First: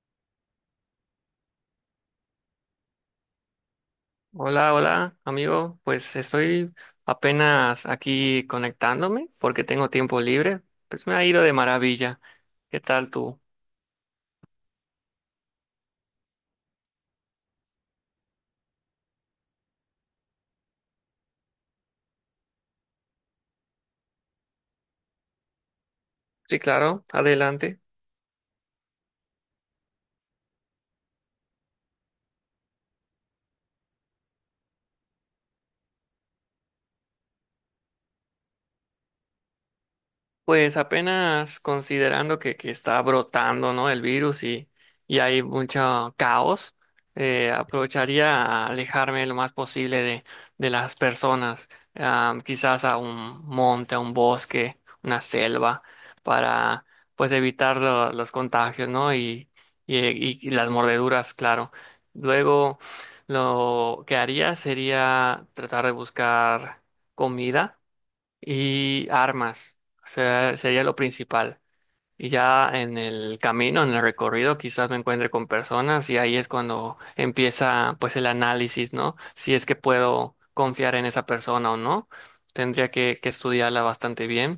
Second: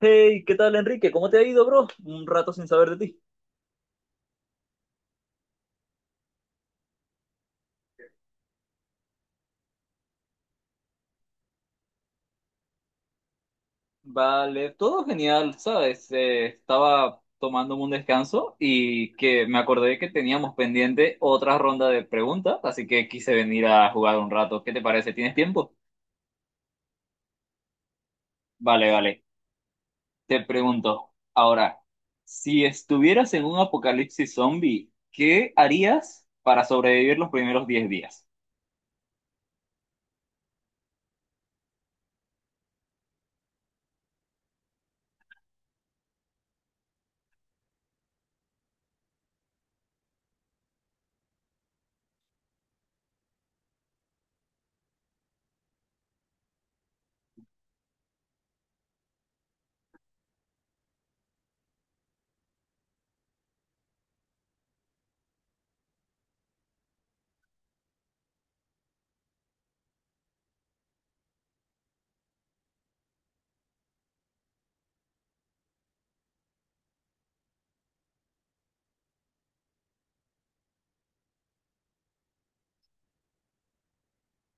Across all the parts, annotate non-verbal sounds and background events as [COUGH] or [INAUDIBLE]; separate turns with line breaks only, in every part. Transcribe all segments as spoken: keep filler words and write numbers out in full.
Hey, ¿qué tal, Enrique? ¿Cómo te ha ido, bro? Un rato sin saber de ti.
Hola, hola, amigo. Pues estoy apenas aquí conectándome porque tengo tiempo libre. Pues me ha ido de maravilla. ¿Qué tal tú?
Vale, todo genial, ¿sabes? Eh, estaba tomándome un descanso y que me acordé que teníamos pendiente otra ronda de preguntas, así que quise venir a jugar un rato. ¿Qué te parece? ¿Tienes tiempo?
Sí, claro, adelante.
Vale, vale. Te pregunto, ahora, si estuvieras en un apocalipsis zombie, ¿qué harías para sobrevivir los primeros diez días?
Pues apenas considerando que, que está brotando, ¿no? El virus y, y hay mucho caos, eh, aprovecharía a alejarme lo más posible de, de las personas, ah, quizás a un monte, a un bosque, una selva, para pues evitar lo- los contagios, ¿no? Y, y, y- y las mordeduras, claro. Luego, lo que haría sería tratar de buscar comida y armas. O sea, sería lo principal. Y ya en el camino, en el recorrido, quizás me encuentre con personas y ahí es cuando empieza pues el análisis, ¿no? Si es que puedo confiar en esa persona o no. Tendría que, que estudiarla bastante bien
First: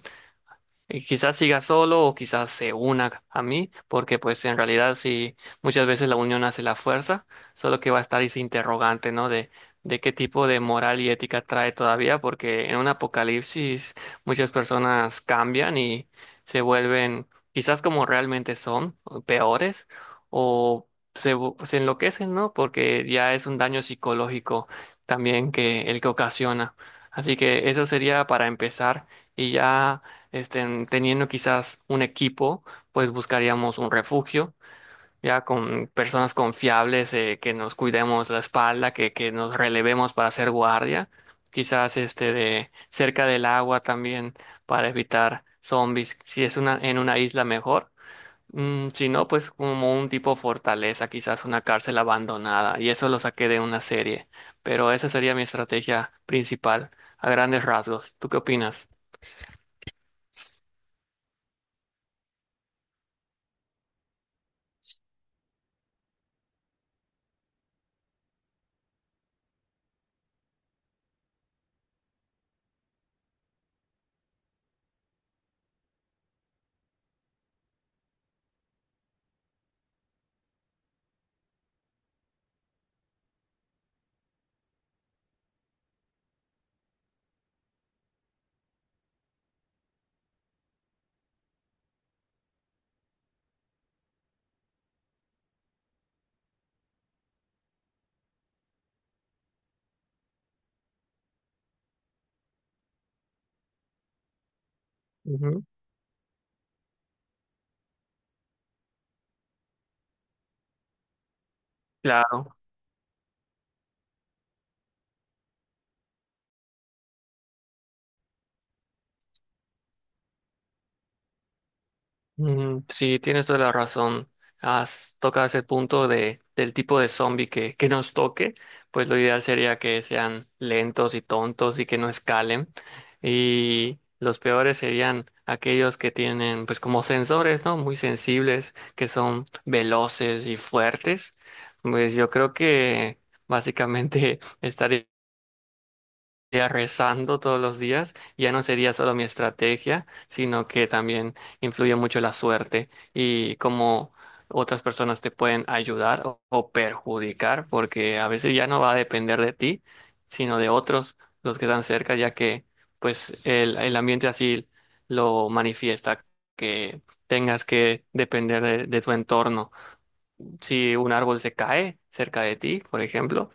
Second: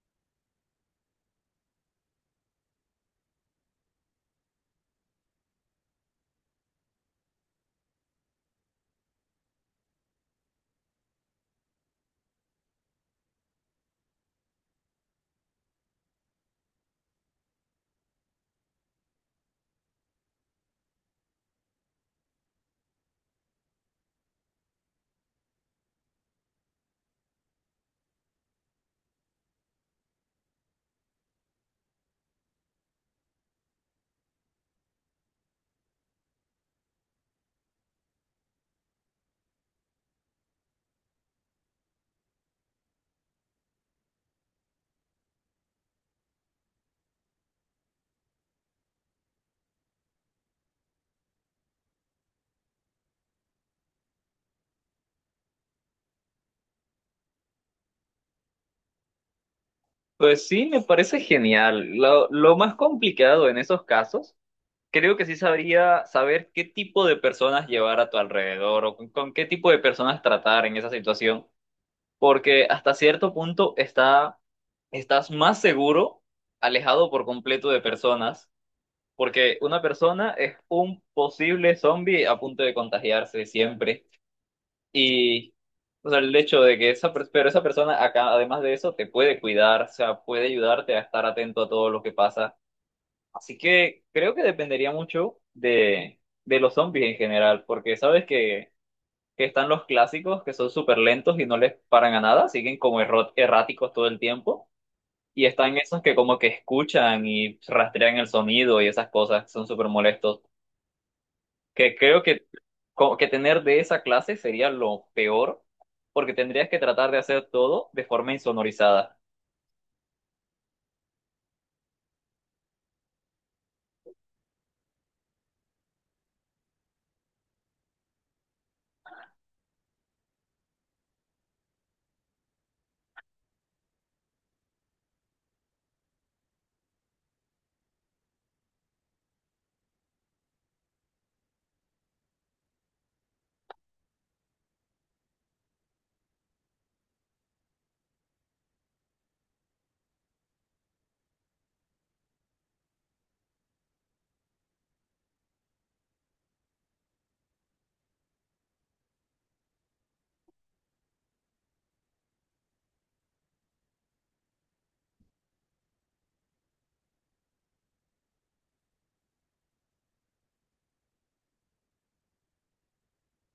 y quizás siga solo o quizás se una a mí, porque pues en realidad sí, muchas veces la unión hace la fuerza, solo que va a estar ese interrogante, ¿no? De, de qué tipo de moral y ética trae todavía, porque en un apocalipsis muchas personas cambian y se vuelven quizás como realmente son, o peores, o se, vu- se enloquecen, ¿no? Porque ya es un daño psicológico también que el que ocasiona. Así que eso sería para empezar y ya este, teniendo quizás un equipo, pues buscaríamos un refugio, ya con personas confiables, eh, que nos cuidemos la espalda, que, que nos relevemos para hacer guardia, quizás este de cerca del agua también para evitar zombies, si es una, en una isla mejor. Mm, si no, pues como un tipo fortaleza, quizás una cárcel abandonada, y eso lo saqué de una serie, pero esa sería mi estrategia principal, a grandes rasgos. ¿Tú qué opinas?
Pues sí, me parece genial. Lo, lo más complicado en esos casos creo que sí sabría saber qué tipo de personas llevar a tu alrededor o con, con qué tipo de personas tratar en esa situación, porque hasta cierto punto está, estás más seguro alejado por completo de personas, porque una persona es un posible zombie a punto de contagiarse siempre. Y, o sea, el hecho de que esa, per- pero esa persona acá, además de eso, te puede cuidar, o sea, puede ayudarte a estar atento a todo lo que pasa. Así que creo que dependería mucho de, de los zombies en general, porque sabes que, que están los clásicos que son súper lentos y no les paran a nada, siguen como erro- erráticos todo el tiempo, y
Ujú.
están esos que como que escuchan y rastrean el sonido y esas cosas, son súper molestos, que creo que,
Claro.
co- que tener de esa clase sería lo peor, porque tendrías que tratar de hacer todo de forma insonorizada.
Mm, sí, tienes toda la razón. Has tocado ese punto de, del tipo de zombie que, que nos toque, pues lo ideal sería que sean lentos y tontos y que no escalen. Y los peores serían aquellos que tienen, pues como sensores, ¿no? Muy sensibles, que son veloces y fuertes. Pues yo creo que básicamente [LAUGHS] estaría estaría rezando todos los días, ya no sería solo mi estrategia, sino que también influye mucho la suerte y cómo otras personas te pueden ayudar o, o perjudicar, porque a veces ya no va a depender de ti, sino de otros, los que están cerca, ya que pues el, el ambiente así lo manifiesta, que tengas que depender de de tu entorno. Si un árbol se cae cerca de ti, por ejemplo,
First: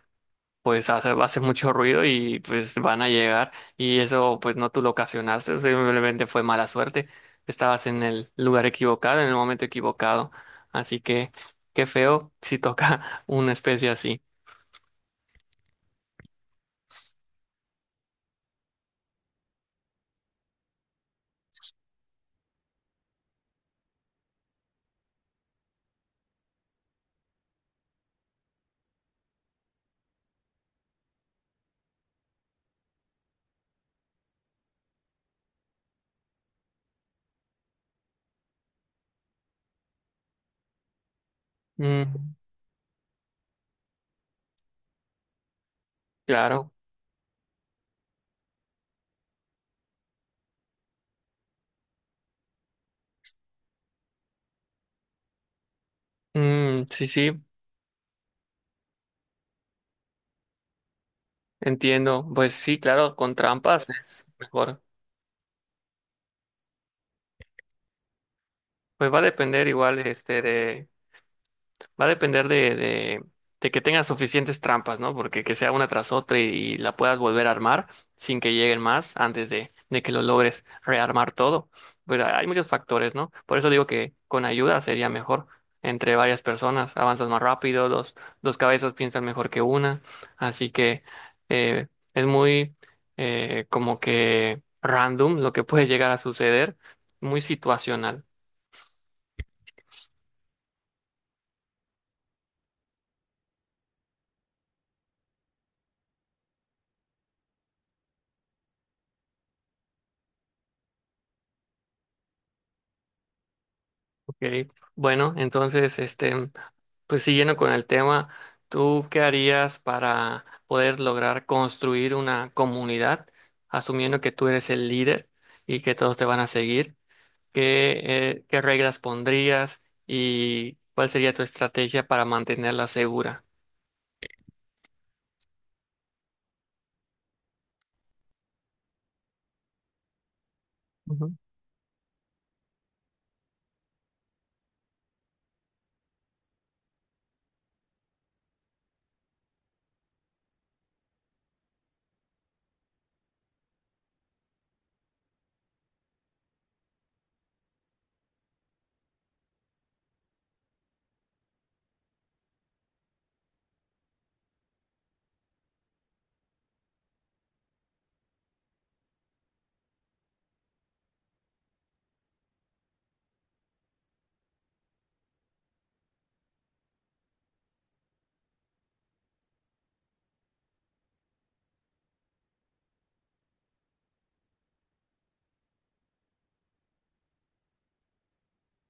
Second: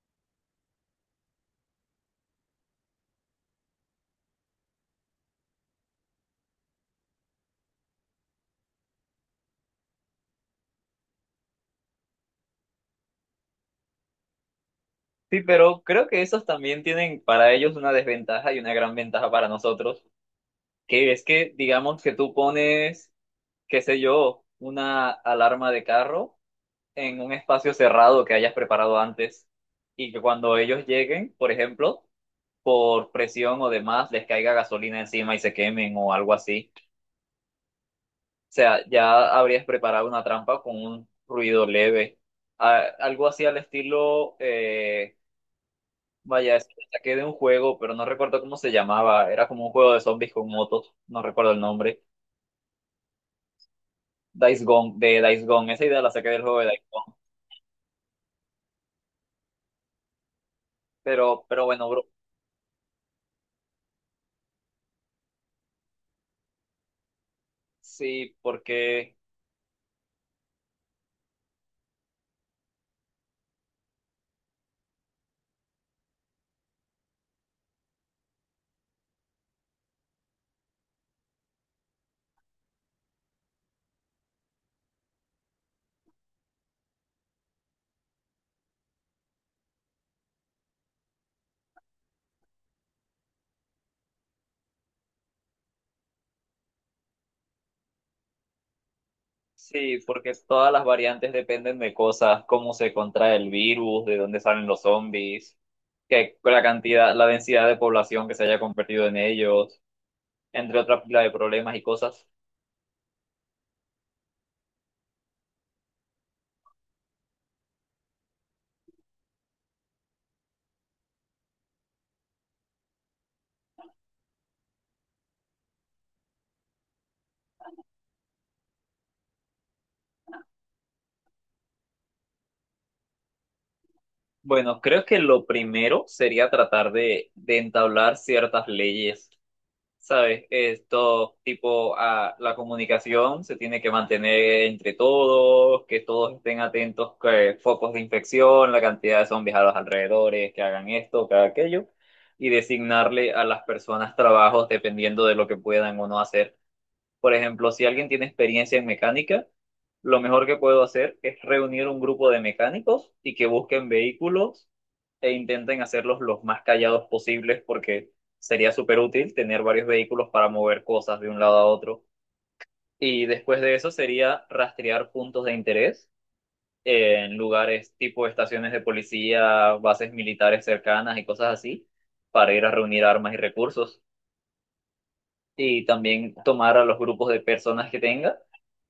pues hace, hace mucho ruido y pues van a llegar y eso pues no tú lo ocasionaste, simplemente fue mala suerte, estabas en el lugar equivocado, en el momento equivocado, así que qué feo si toca [LAUGHS] una especie así.
Sí, pero creo que esos también tienen para ellos una desventaja y una gran ventaja para nosotros, que es que digamos que tú pones, qué sé yo, una alarma de carro en un espacio cerrado que hayas preparado antes y que cuando ellos lleguen, por ejemplo, por presión o demás, les caiga gasolina encima y se quemen o algo así. O sea, ya habrías preparado una trampa con un ruido leve.
Mm,
A- algo así al estilo, eh, vaya, es
claro.
que saqué de un juego, pero no recuerdo cómo se llamaba. Era como un juego de zombies con motos, no recuerdo el nombre. Days Gone, de Days Gone. Esa idea la saqué del juego de Days
Mm, sí,
Gone.
sí,
Pero, pero bueno, bro,
entiendo, pues sí, claro, con trampas es mejor,
sí,
pues
porque,
va a depender igual este de. Va a depender de, de, de que tengas suficientes trampas, ¿no? Porque que sea una tras otra y, y la puedas volver a armar sin que lleguen más antes de, de que lo logres rearmar todo. Pues hay hay muchos factores, ¿no? Por eso digo que con ayuda sería mejor entre varias personas. Avanzas más rápido, dos, dos cabezas piensan mejor que una. Así que eh, es muy eh, como que random lo que puede llegar a suceder, muy situacional.
sí, porque todas las variantes dependen de cosas, cómo se contrae el virus, de dónde salen los zombies, que la cantidad, la densidad de población que se haya convertido en ellos, entre otra pila de problemas y cosas.
¿Ok? Bueno, entonces, este. Pues siguiendo con el tema, ¿tú qué harías para poder lograr construir una comunidad, asumiendo que tú eres el líder y que todos te van a seguir? ¿Qué, eh, qué reglas pondrías y cuál sería tu estrategia para mantenerla segura?
Bueno, creo que lo primero sería tratar de, de entablar ciertas leyes. ¿Sabes?
Ujú.
Esto, tipo, a la comunicación se tiene que mantener entre todos, que todos estén atentos, que focos de infección, la cantidad de zombies a los alrededores, que hagan esto, que hagan aquello, y designarle a las personas trabajos dependiendo de lo que puedan o no hacer. Por ejemplo, si alguien tiene experiencia en mecánica, lo mejor que puedo hacer es reunir un grupo de mecánicos y que busquen vehículos e intenten hacerlos los más callados posibles porque sería súper útil tener varios vehículos para mover cosas de un lado a otro. Y después de eso sería rastrear puntos de interés en lugares tipo estaciones de policía, bases militares cercanas y cosas así, para ir a reunir armas y recursos. Y también tomar a los grupos de personas que tenga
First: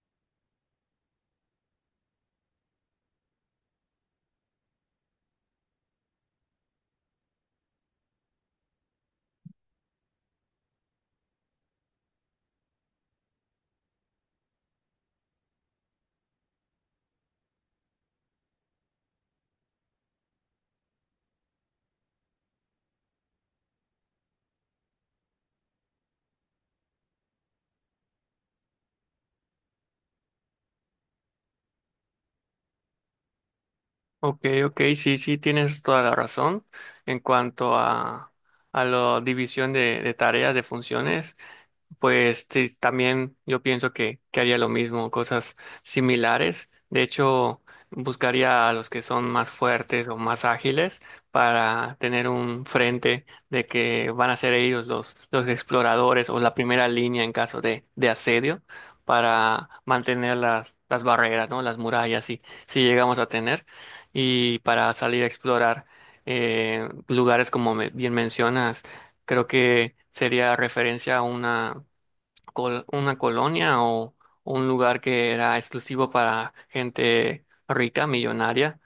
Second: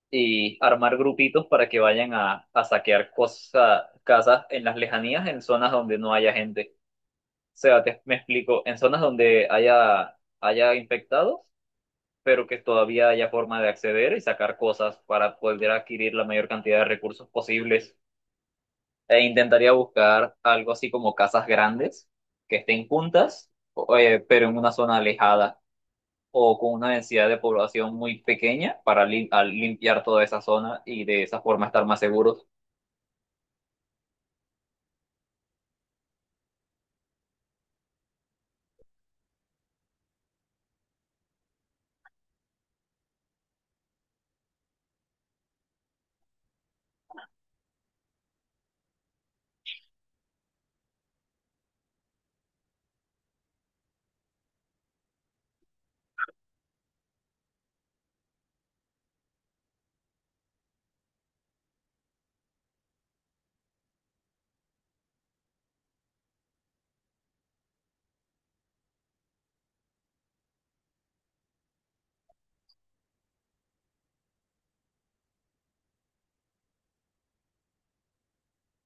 y armar grupitos para que vayan a, a saquear cosas, casas en las lejanías, en zonas donde no haya gente. O sea, te- me explico, en zonas donde haya, haya infectados, pero que todavía haya forma de acceder y sacar cosas para poder adquirir la mayor cantidad de recursos posibles. E intentaría buscar algo así como casas grandes, que estén juntas, o- eh, pero en una zona alejada o con una densidad de población muy pequeña para lim- al limpiar toda esa zona y de esa forma estar más seguros.
Ok, ok, sí, sí, tienes toda la razón en cuanto a, a la división de, de tareas, de funciones. Pues sí, también yo pienso que, que haría lo mismo, cosas similares. De hecho, buscaría a los que son más fuertes o más ágiles para tener un frente de que van a ser ellos los, los exploradores o la primera línea en caso de, de asedio para mantener las, las barreras, ¿no? Las murallas, si, si llegamos a tener, y para salir a explorar eh, lugares como me- bien mencionas. Creo que sería referencia a una col- una colonia o un lugar que era exclusivo para gente rica, millonaria,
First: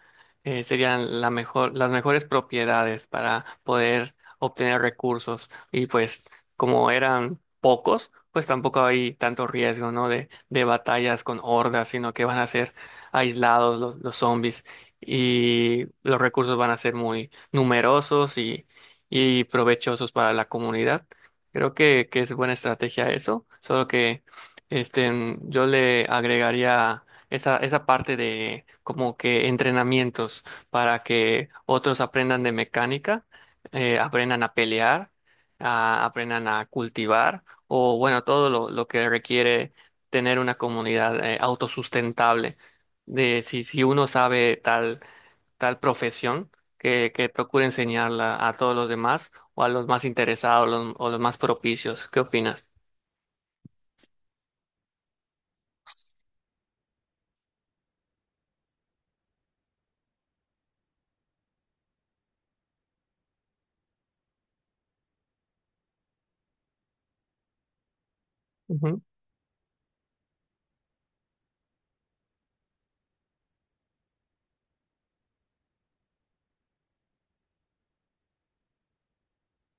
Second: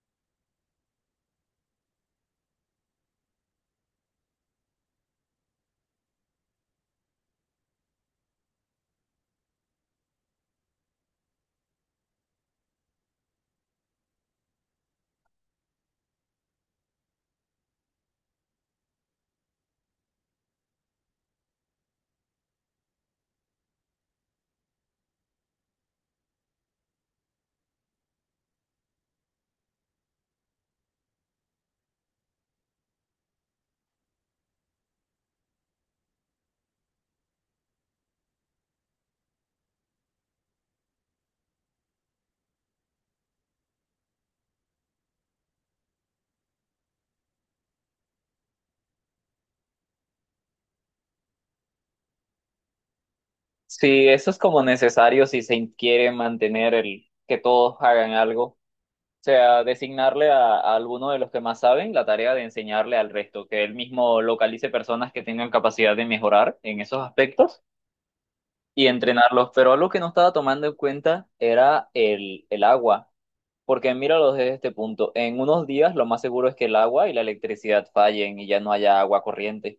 eh, serían la mejor, las mejores propiedades para poder obtener recursos. Y pues como eran pocos, pues tampoco hay tanto riesgo, ¿no? De, de batallas con hordas, sino que van a ser aislados los, los zombies y los recursos van a ser muy numerosos y, y provechosos para la comunidad. Creo que, que es buena estrategia eso, solo que este, mm, yo le agregaría esa, esa parte de como que entrenamientos para que otros aprendan de mecánica, eh, aprendan a pelear, a- aprendan a cultivar o bueno, todo lo, lo que requiere tener una comunidad eh, autosustentable. De si, si uno sabe tal tal profesión que, que procure enseñarla a todos los demás o a los más interesados los- o los más propicios. ¿Qué opinas?
Sí, eso es como necesario si se quiere mantener el que todos hagan algo. O sea, designarle a, a alguno de los que más saben la tarea de enseñarle al resto, que él mismo localice personas que tengan capacidad de mejorar en esos aspectos y
Ujú.
entrenarlos. Pero algo que no estaba tomando en cuenta era el, el agua. Porque míralo desde este punto, en unos días lo más seguro es que el agua y la electricidad fallen y ya no haya agua corriente.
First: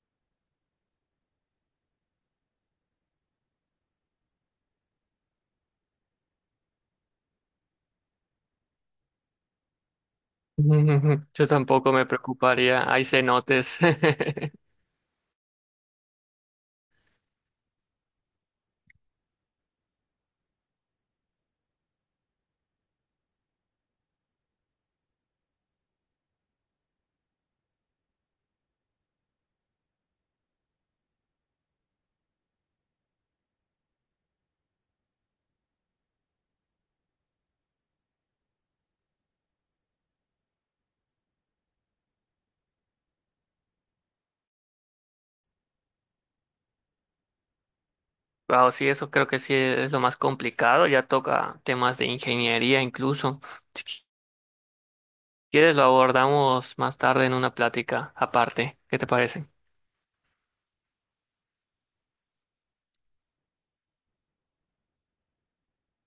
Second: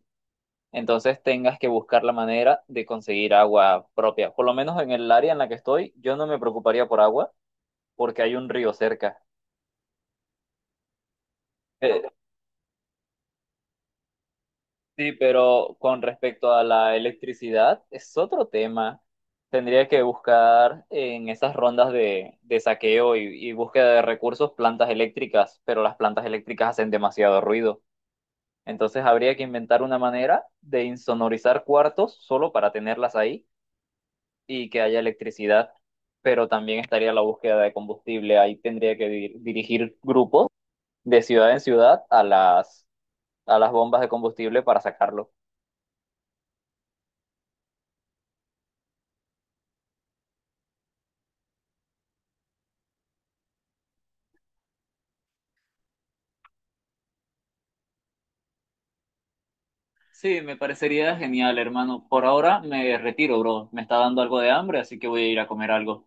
Entonces tengas que buscar la manera de conseguir agua propia. Por lo menos en el área en la que estoy, yo no me preocuparía por agua porque hay un río cerca.
[LAUGHS] Yo tampoco
Eh,
me preocuparía. Hay cenotes. [LAUGHS]
sí, pero con respecto a la electricidad, es otro tema. Tendría que buscar en esas rondas de, de saqueo y y búsqueda de recursos plantas eléctricas, pero las plantas eléctricas hacen demasiado ruido. Entonces habría que inventar una manera de insonorizar cuartos solo para tenerlas ahí y que haya electricidad, pero también estaría la búsqueda de combustible. Ahí tendría que dir- dirigir grupos de ciudad en ciudad a las, a las bombas de combustible para sacarlo.
Wow, sí, eso creo que sí es lo más complicado. Ya toca temas de ingeniería incluso. Si quieres, lo abordamos más tarde en una plática aparte. ¿Qué te parece?
Sí, me parecería genial, hermano. Por ahora me retiro, bro. Me está dando algo de hambre, así que voy a ir a comer algo.